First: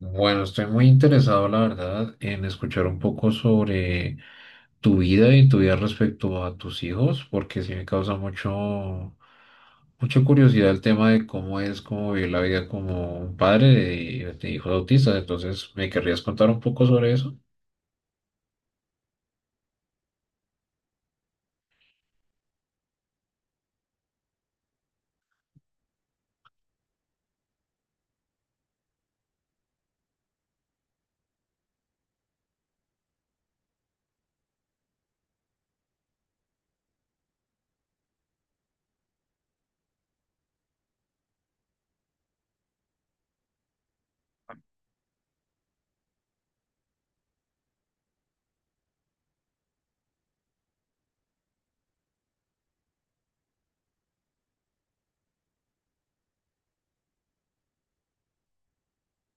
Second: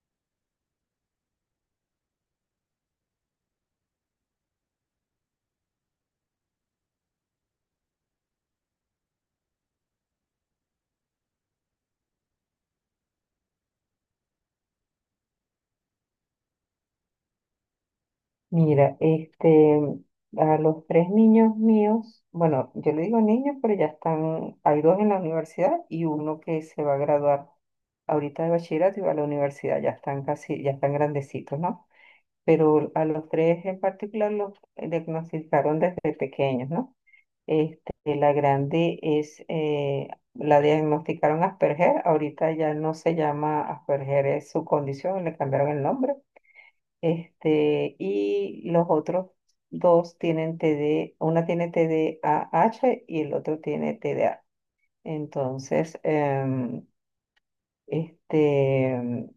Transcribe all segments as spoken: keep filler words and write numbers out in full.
Bueno, estoy muy interesado, la verdad, en escuchar un poco sobre tu vida y tu vida respecto a tus hijos, porque sí me causa mucho, mucha curiosidad el tema de cómo es, cómo vivir la vida como un padre de, de hijos autistas. Entonces, ¿me querrías contar un poco sobre eso? Mira, este, a los tres niños míos, bueno, yo le digo niños, pero ya están, hay dos en la universidad y uno que se va a graduar ahorita de bachillerato y va a la universidad, ya están casi, ya están grandecitos, ¿no? Pero a los tres en particular los diagnosticaron desde pequeños, ¿no? Este, la grande es, eh, la diagnosticaron Asperger, ahorita ya no se llama Asperger, es su condición, le cambiaron el nombre este, y los otros dos tienen T D, una tiene T D A H y el otro tiene T D A. Entonces, em, este, em,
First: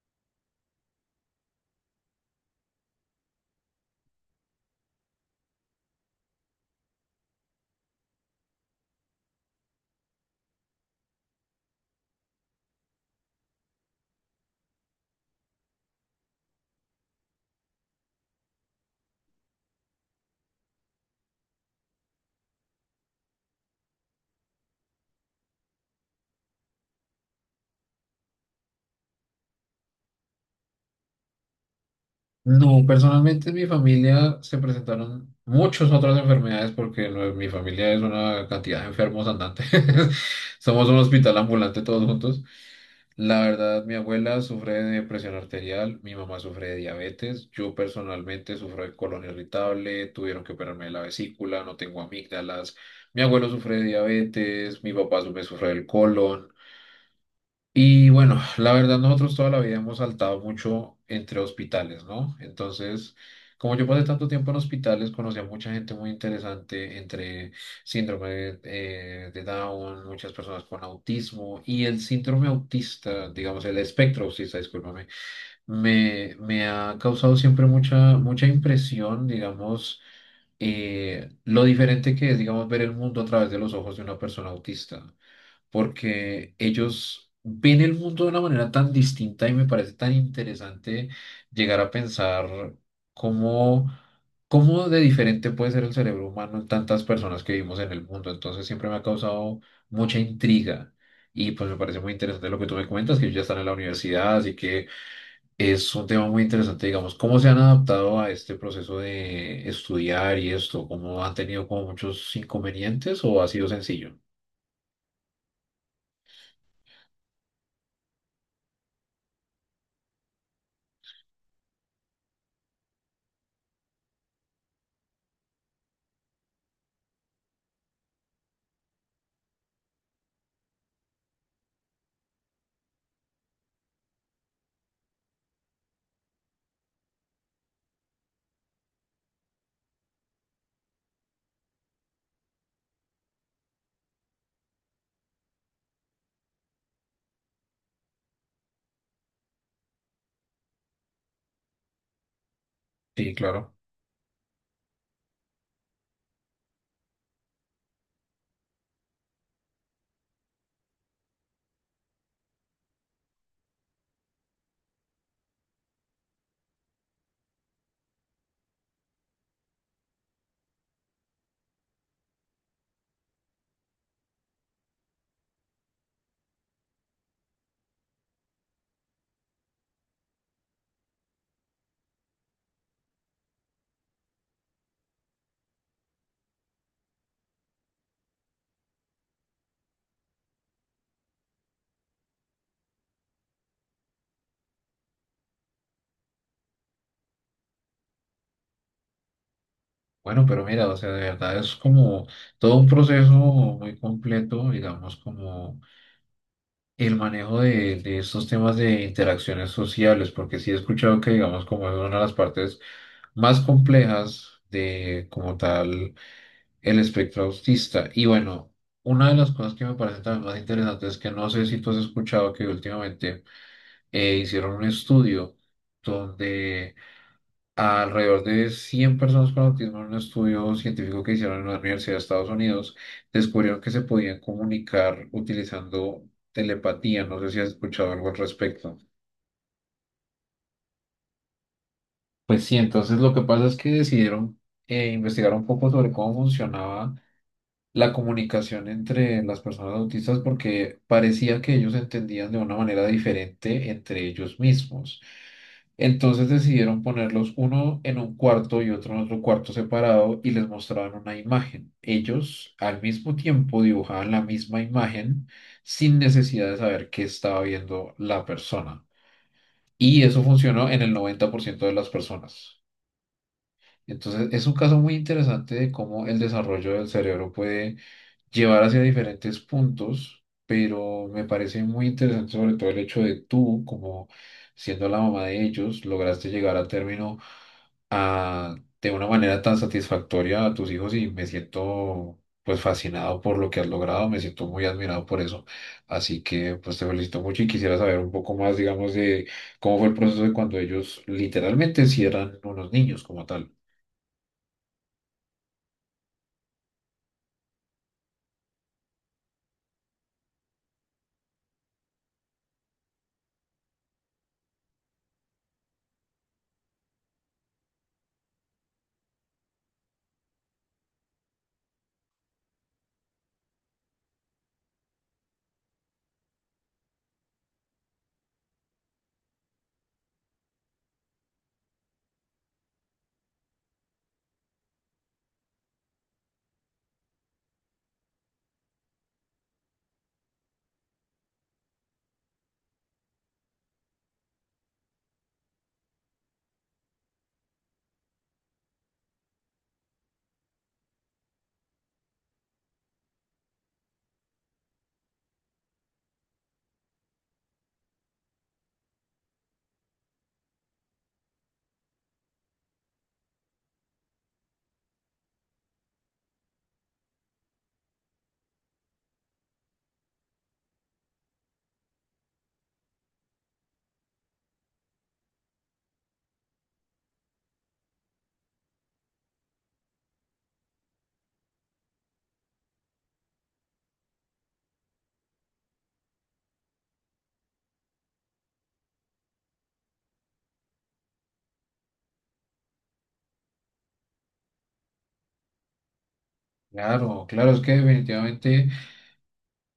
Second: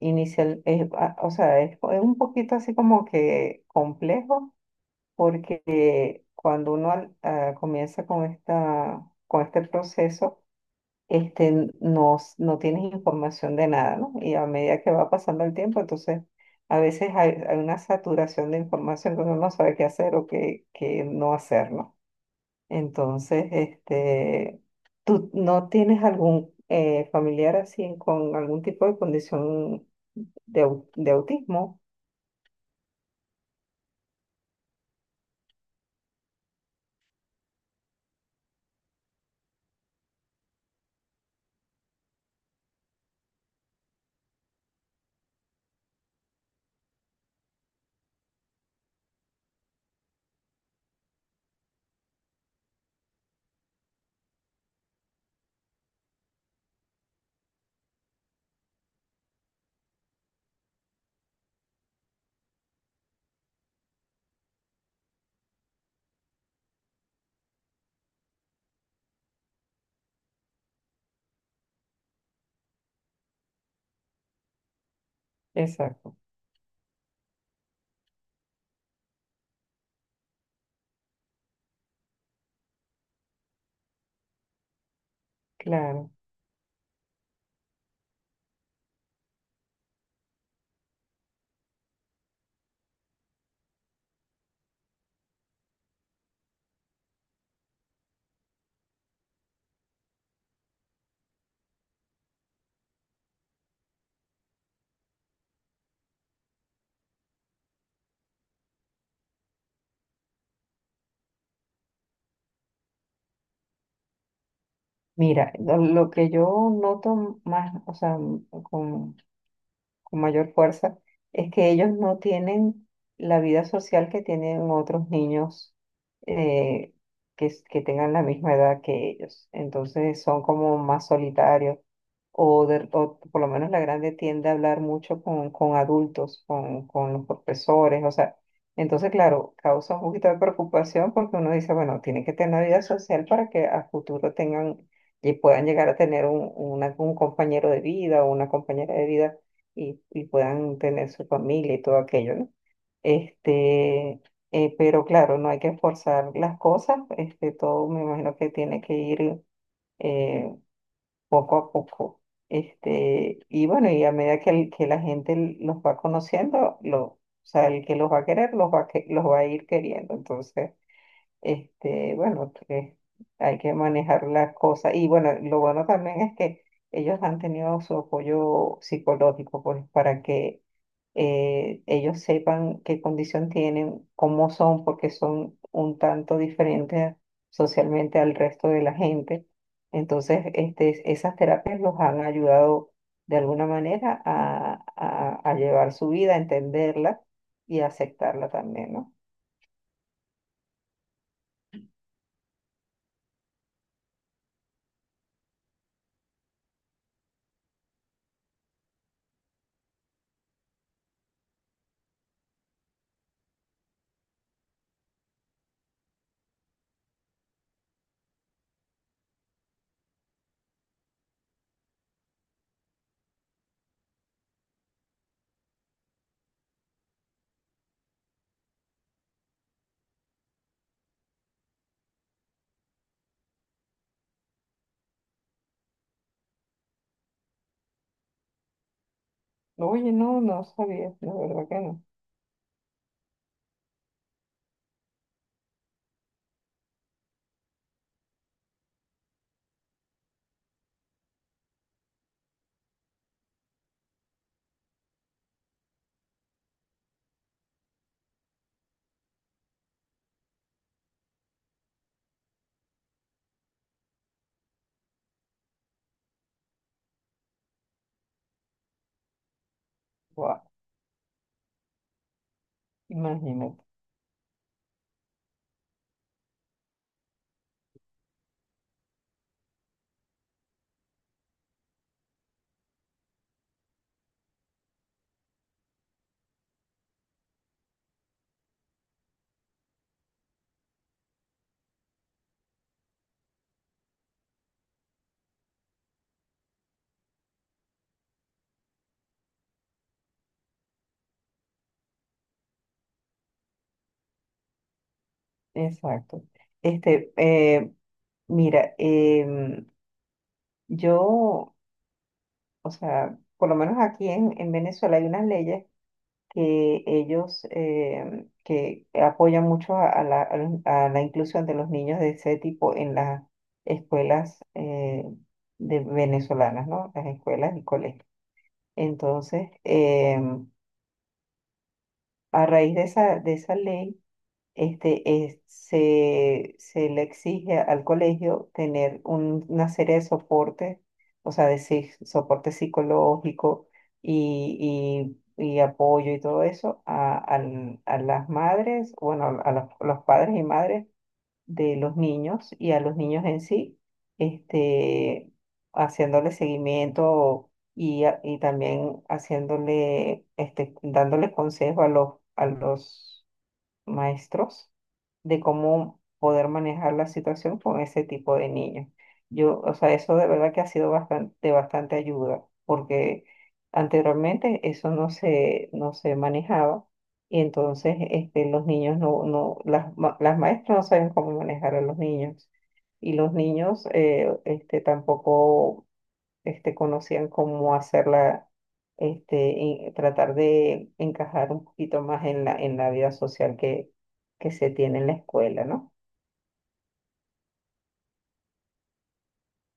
inicial, es, ah, o sea, es, es un poquito así como que complejo, porque cuando uno al- ah, comienza con esta, con este proceso, este, no, s- no tienes información de nada, ¿no? Y a medida que va pasando el tiempo, entonces a veces hay, hay una saturación de información que uno no sabe qué hacer o qué, qué no hacer, ¿no? Entonces, este, ¿tú no tienes algún eh, familiar así con algún tipo de condición de, au- de autismo? No, personalmente en mi familia se presentaron muchas otras enfermedades porque lo- mi familia es una cantidad de enfermos andantes. Somos un hospital ambulante todos juntos. La verdad, mi abuela sufre de presión arterial, mi mamá sufre de diabetes, yo personalmente sufro de colon irritable, tuvieron que operarme de la vesícula, no tengo amígdalas, mi abuelo sufre de diabetes, mi papá su- me sufre del colon. Y bueno, la verdad nosotros toda la vida hemos saltado mucho entre hospitales, ¿no? Entonces, como yo pasé tanto tiempo en hospitales, conocí a mucha gente muy interesante entre síndrome eh, de Down, muchas personas con autismo y el síndrome autista, digamos, el espectro autista, discúlpame, Exacto, me, me ha causado siempre mucha, mucha impresión, digamos, eh, lo diferente que es, digamos, ver el mundo a través de los ojos de una persona autista claro. porque ellos ven el mundo de una manera tan distinta y me parece tan interesante llegar a pensar cómo, cómo de diferente puede ser el cerebro humano en tantas personas que vivimos en el mundo. Entonces siempre me ha causado mucha intriga y pues me parece muy interesante lo que tú me comentas, que ellos ya están en la universidad, así que es un tema muy interesante, digamos, cómo se han adaptado a este proceso de estudiar y esto, cómo han tenido como muchos inconvenientes o ha sido sencillo. Mira, lo lo que yo noto más, o sea, con con mayor fuerza, es que ellos no tienen la vida social que tienen otros niños eh, que, s- que tengan la misma edad que ellos. Entonces son como más solitarios, o, de- o por lo menos la grande tiende a hablar mucho con, con adultos, con, con los profesores, o sea, entonces, claro, causa un poquito de preocupación porque uno dice, bueno, tienen que tener una vida social para que a futuro tengan y puedan llegar a tener un, una- un compañero de vida o una compañera de vida y, y puedan tener su familia y todo aquello, ¿no? Sí, claro. Este, eh, pero claro, no hay que forzar las cosas, este, todo me imagino que tiene que ir, eh, poco a poco. Este, y bueno, y a medida que, el- que la gente los va conociendo, lo, o sea, el que los va a querer, los va, a que- los va a ir queriendo. Entonces, este, bueno, que hay que manejar las cosas. Y bueno, lo bueno también es que ellos han tenido su apoyo psicológico, pues, para que eh, ellos sepan qué condición tienen, cómo son, porque son un tanto diferentes socialmente al resto de la gente. Entonces, este, esas terapias los han ayudado de alguna manera a, a, a llevar su vida, a entenderla y a aceptarla también, ¿no? Bueno, pero mira, o sea, de verdad es como todo un proceso muy completo, digamos, como el manejo de, de estos temas de interacciones sociales, porque sí he escuchado que, digamos, como es una de las partes más complejas de, como tal, el espectro autista. Y bueno, una de las cosas que me parece también más interesante es que no sé si tú has escuchado que últimamente eh, hicieron un estudio donde alrededor de cien personas con autismo en un estudio científico que hicieron en una universidad de Estados Unidos descubrieron que se podían comunicar utilizando telepatía. No sé si has escuchado algo al respecto. Oye, no, no sabía, la verdad que no. Pues sí, entonces lo que pasa es que decidieron eh, investigar un poco sobre cómo funcionaba la comunicación entre las personas autistas porque parecía que ellos entendían de una manera diferente entre ellos mismos. Entonces decidieron ponerlos uno en un cuarto y otro en otro cuarto separado y les mostraban una imagen. Ellos al mismo tiempo dibujaban la misma imagen sin necesidad de saber qué estaba viendo la persona. Y eso Guau, funcionó en el noventa por ciento de las personas. imagínate, Entonces es un caso muy interesante de cómo el desarrollo del cerebro puede llevar hacia diferentes puntos, pero me parece muy interesante sobre todo el hecho de tú, como siendo la mamá de ellos, lograste llegar a término a- de una manera tan satisfactoria a tus hijos y me siento pues fascinado por lo que has logrado, me siento muy admirado por eso. Así que pues te felicito mucho y quisiera saber un poco más, digamos, de cómo fue el proceso de cuando ellos literalmente sí eran unos niños como tal. exacto. Este, eh, mira, em, yo, o sea, por lo menos aquí en, en Venezuela hay unas leyes que ellos em, que apoyan mucho a, a la, a los- a la inclusión de los niños de ese tipo en las escuelas eh, de venezolanas, ¿no? Las escuelas y colegios. Entonces, em, a raíz de esa, de esa ley, este, es- se, se le exige al colegio tener un- una serie de soportes, o sea, de sí- soporte psicológico y, y- y apoyo y todo eso a, al- a las madres, bueno, a los, los padres y madres de los niños y a los niños en sí, este, haciéndole seguimiento. Y, a- y también haciéndole, este, dándole consejo a los, a los maestros de cómo poder manejar la situación con ese tipo de niños. Yo, o sea, eso de verdad que ha sido bastante, de bastante ayuda, porque anteriormente eso no se, no se manejaba y entonces este, los niños no, no, las, ma- las maestras no saben cómo manejar a los niños y los niños eh, este, tampoco este, conocían cómo hacerla, este, y tratar de encajar un poquito más en la, en la vida social que, que se tiene en la escuela, ¿no? Claro, claro, es que definitivamente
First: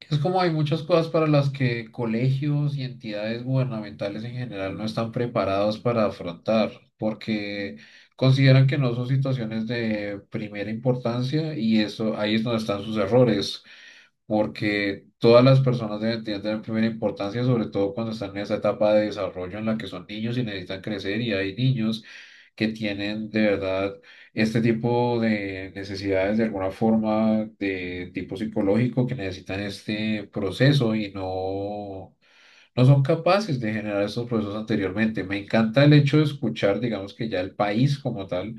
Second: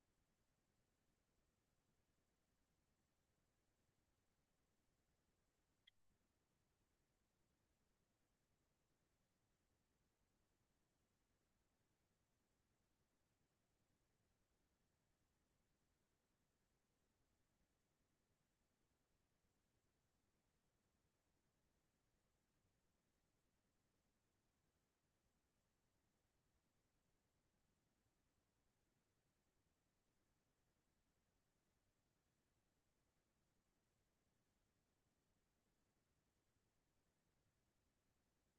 es como hay muchas cosas para las que colegios y entidades gubernamentales en general no están preparados para afrontar, porque consideran que no son situaciones de primera importancia y eso ahí es donde están sus errores porque todas las personas deben, deben tener primera importancia, sobre todo cuando están en esa etapa de desarrollo en la que son niños y necesitan crecer y hay niños que tienen de verdad este tipo de necesidades de alguna forma de tipo psicológico que necesitan este proceso y no, no son capaces de generar estos procesos anteriormente. Me encanta el hecho de escuchar, digamos que ya el país como tal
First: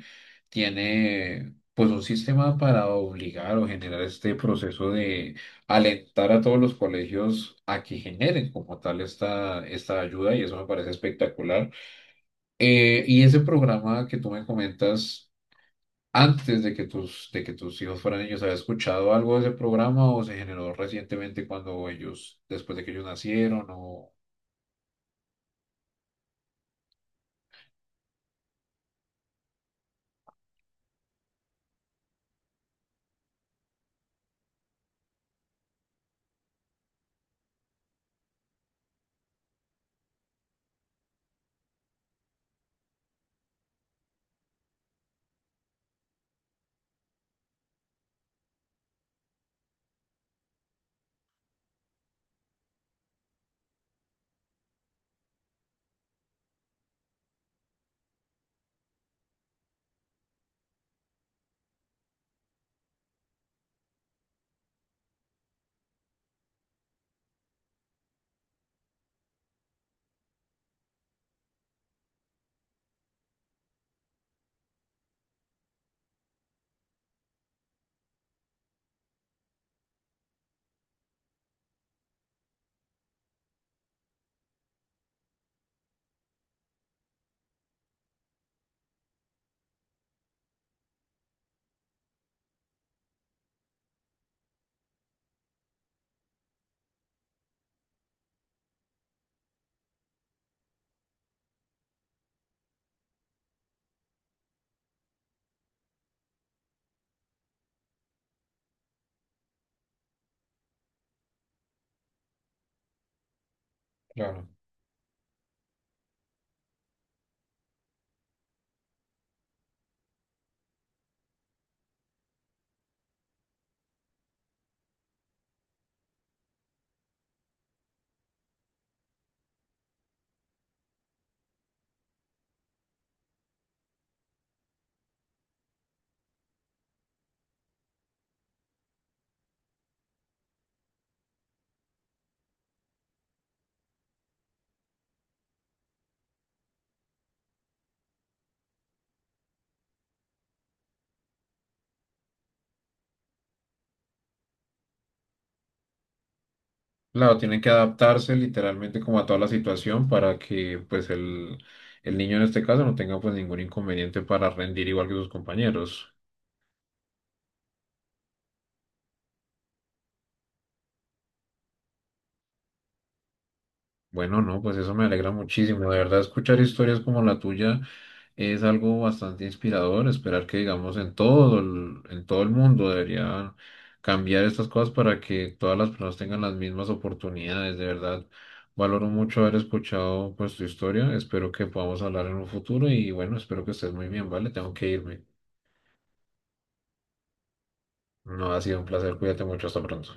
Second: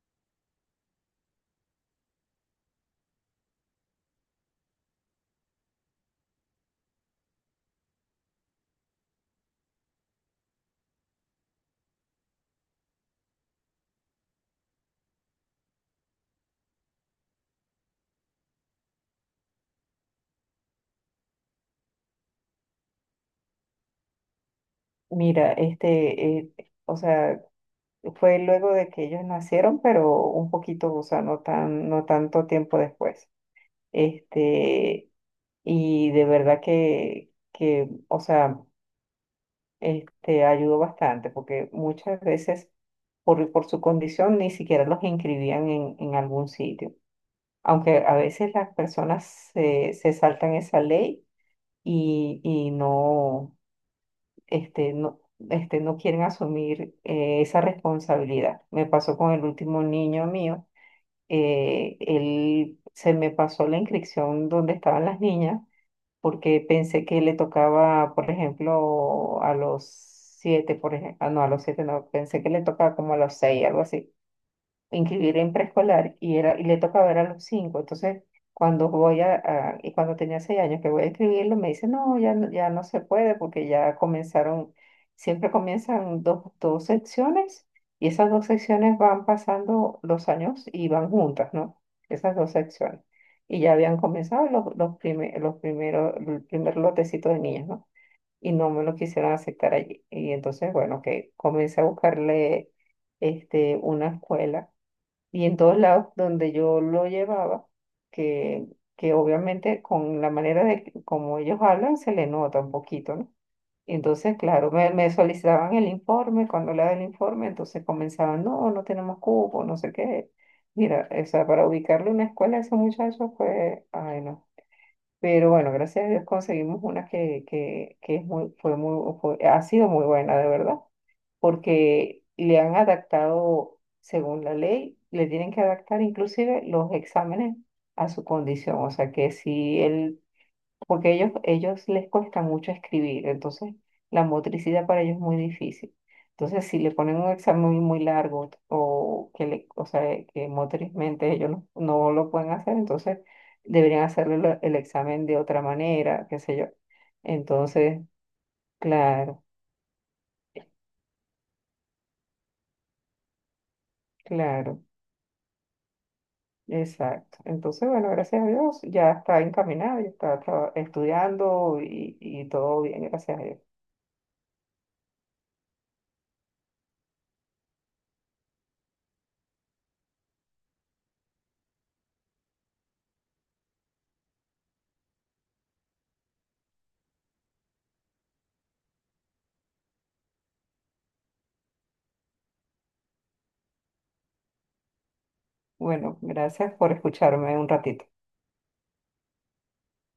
tiene pues un sistema para obligar o generar este proceso de alentar a todos los colegios a que generen como tal esta, esta ayuda y eso me parece espectacular. Eh, y ese programa que tú me comentas, antes de que tus, de que tus hijos fueran niños, ¿habías escuchado algo de ese programa o se generó recientemente cuando ellos, después de que ellos nacieron o...? Mira, este, eh, o sea, fue luego de que ellos nacieron, pero un poquito, o sea, no tan, no tanto tiempo después. Este, y de verdad que, que, o sea, este, ayudó bastante, porque muchas veces por, por su condición ni siquiera los inscribían en, en algún sitio. Aunque a veces las personas se, se saltan esa ley y, y no, este, no, este, no quieren asumir eh, esa responsabilidad. Me pasó con el último niño mío, eh, él se me pasó la inscripción donde estaban las niñas porque pensé que le tocaba, por ejemplo, a los siete, por ejemplo, no, a los siete no, pensé que le tocaba como a los seis, algo así inscribir en preescolar y, era, y le tocaba ver a los cinco. Entonces, cuando voy a, a- y cuando tenía seis años que voy a escribirlo, me dice, no, ya, no- ya no se puede porque ya comenzaron, siempre comienzan dos, dos secciones y esas dos secciones van pasando los años y van juntas, ¿no? Esas dos secciones. Y ya habían comenzado los, los, prime- los primeros, el primer lotecito de niños, ¿no? Y no me lo quisieron aceptar allí. Y entonces, bueno, que comencé a buscarle este, una escuela y en todos lados donde yo lo llevaba, que, que obviamente con la manera de que- como ellos hablan se le nota un poquito, ¿no? Y entonces, Claro. claro, me, me solicitaban el informe, cuando le daban el informe, entonces comenzaban, no, no tenemos cupo, no sé qué. Mira, o sea, para ubicarle una escuela a ese muchacho fue, ay, no. Pero bueno, gracias a Dios conseguimos una que, que, que es muy, fue muy, fue- ha sido muy buena, de verdad porque le han adaptado, según la ley, le tienen que adaptar inclusive los exámenes a su condición. O sea que si él, porque ellos, ellos les cuesta mucho escribir, entonces la motricidad para ellos es muy difícil. Entonces, si le ponen un examen muy largo o que le, o sea, que motrizmente ellos no, no lo pueden hacer, entonces deberían hacerle lo- el examen de otra manera, qué sé yo. Claro, tienen que Entonces, adaptarse literalmente como a toda claro, la situación para que pues el, el niño en este caso no tenga pues ningún inconveniente para claro. rendir igual que sus compañeros. Exacto. Entonces, bueno, gracias a Dios, ya está encaminado, ya está traba- estudiando y, y todo bien, gracias a Dios. Bueno, no, pues eso me alegra muchísimo. De verdad, escuchar historias como la tuya es algo bastante inspirador esperar que, digamos, en todo el, en todo el mundo deberían cambiar estas cosas para que todas las personas tengan las mismas oportunidades. De verdad, valoro mucho haber escuchado pues tu historia. Espero que podamos hablar en un futuro y bueno, espero que estés muy bien, ¿vale? Tengo que irme. Bueno, gracias por escucharme un ratito. No ha sido un placer. Cuídate mucho. Hasta pronto.